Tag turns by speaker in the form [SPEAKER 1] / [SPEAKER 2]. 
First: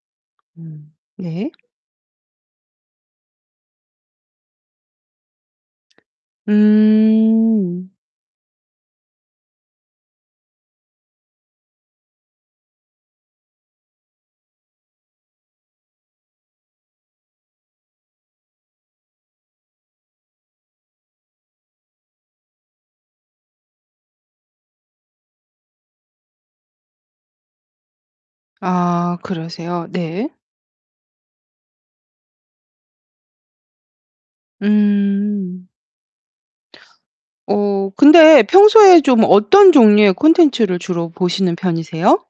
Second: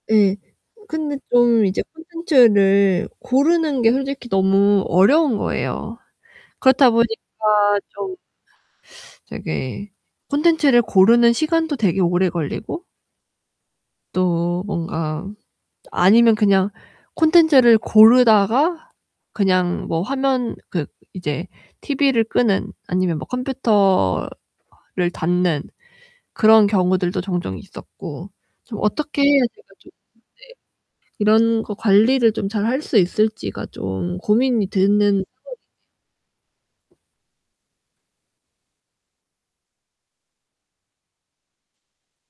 [SPEAKER 1] 예,
[SPEAKER 2] 음
[SPEAKER 1] 근데
[SPEAKER 2] 네.
[SPEAKER 1] 좀 이제 콘텐츠를 고르는 게 솔직히 너무 어려운 거예요. 그렇다 보니까
[SPEAKER 2] 음.
[SPEAKER 1] 좀 되게 콘텐츠를 고르는 시간도 되게 오래 걸리고 또 뭔가 아니면 그냥 콘텐츠를 고르다가 그냥 뭐 화면 그 이제 TV를 끄는 아니면 컴퓨터를 닫는 그런 경우들도 종종 있었고 좀
[SPEAKER 2] 아
[SPEAKER 1] 어떻게 해야 제가
[SPEAKER 2] 그러세요.
[SPEAKER 1] 좀 네.
[SPEAKER 2] 네.
[SPEAKER 1] 이런 거 관리를 좀 잘 할 수 있을지가 좀 고민이 되는 [unintelligible]
[SPEAKER 2] 음. 어, 근데 평소에 좀 어떤 종류의 콘텐츠를 주로 보시는 편이세요?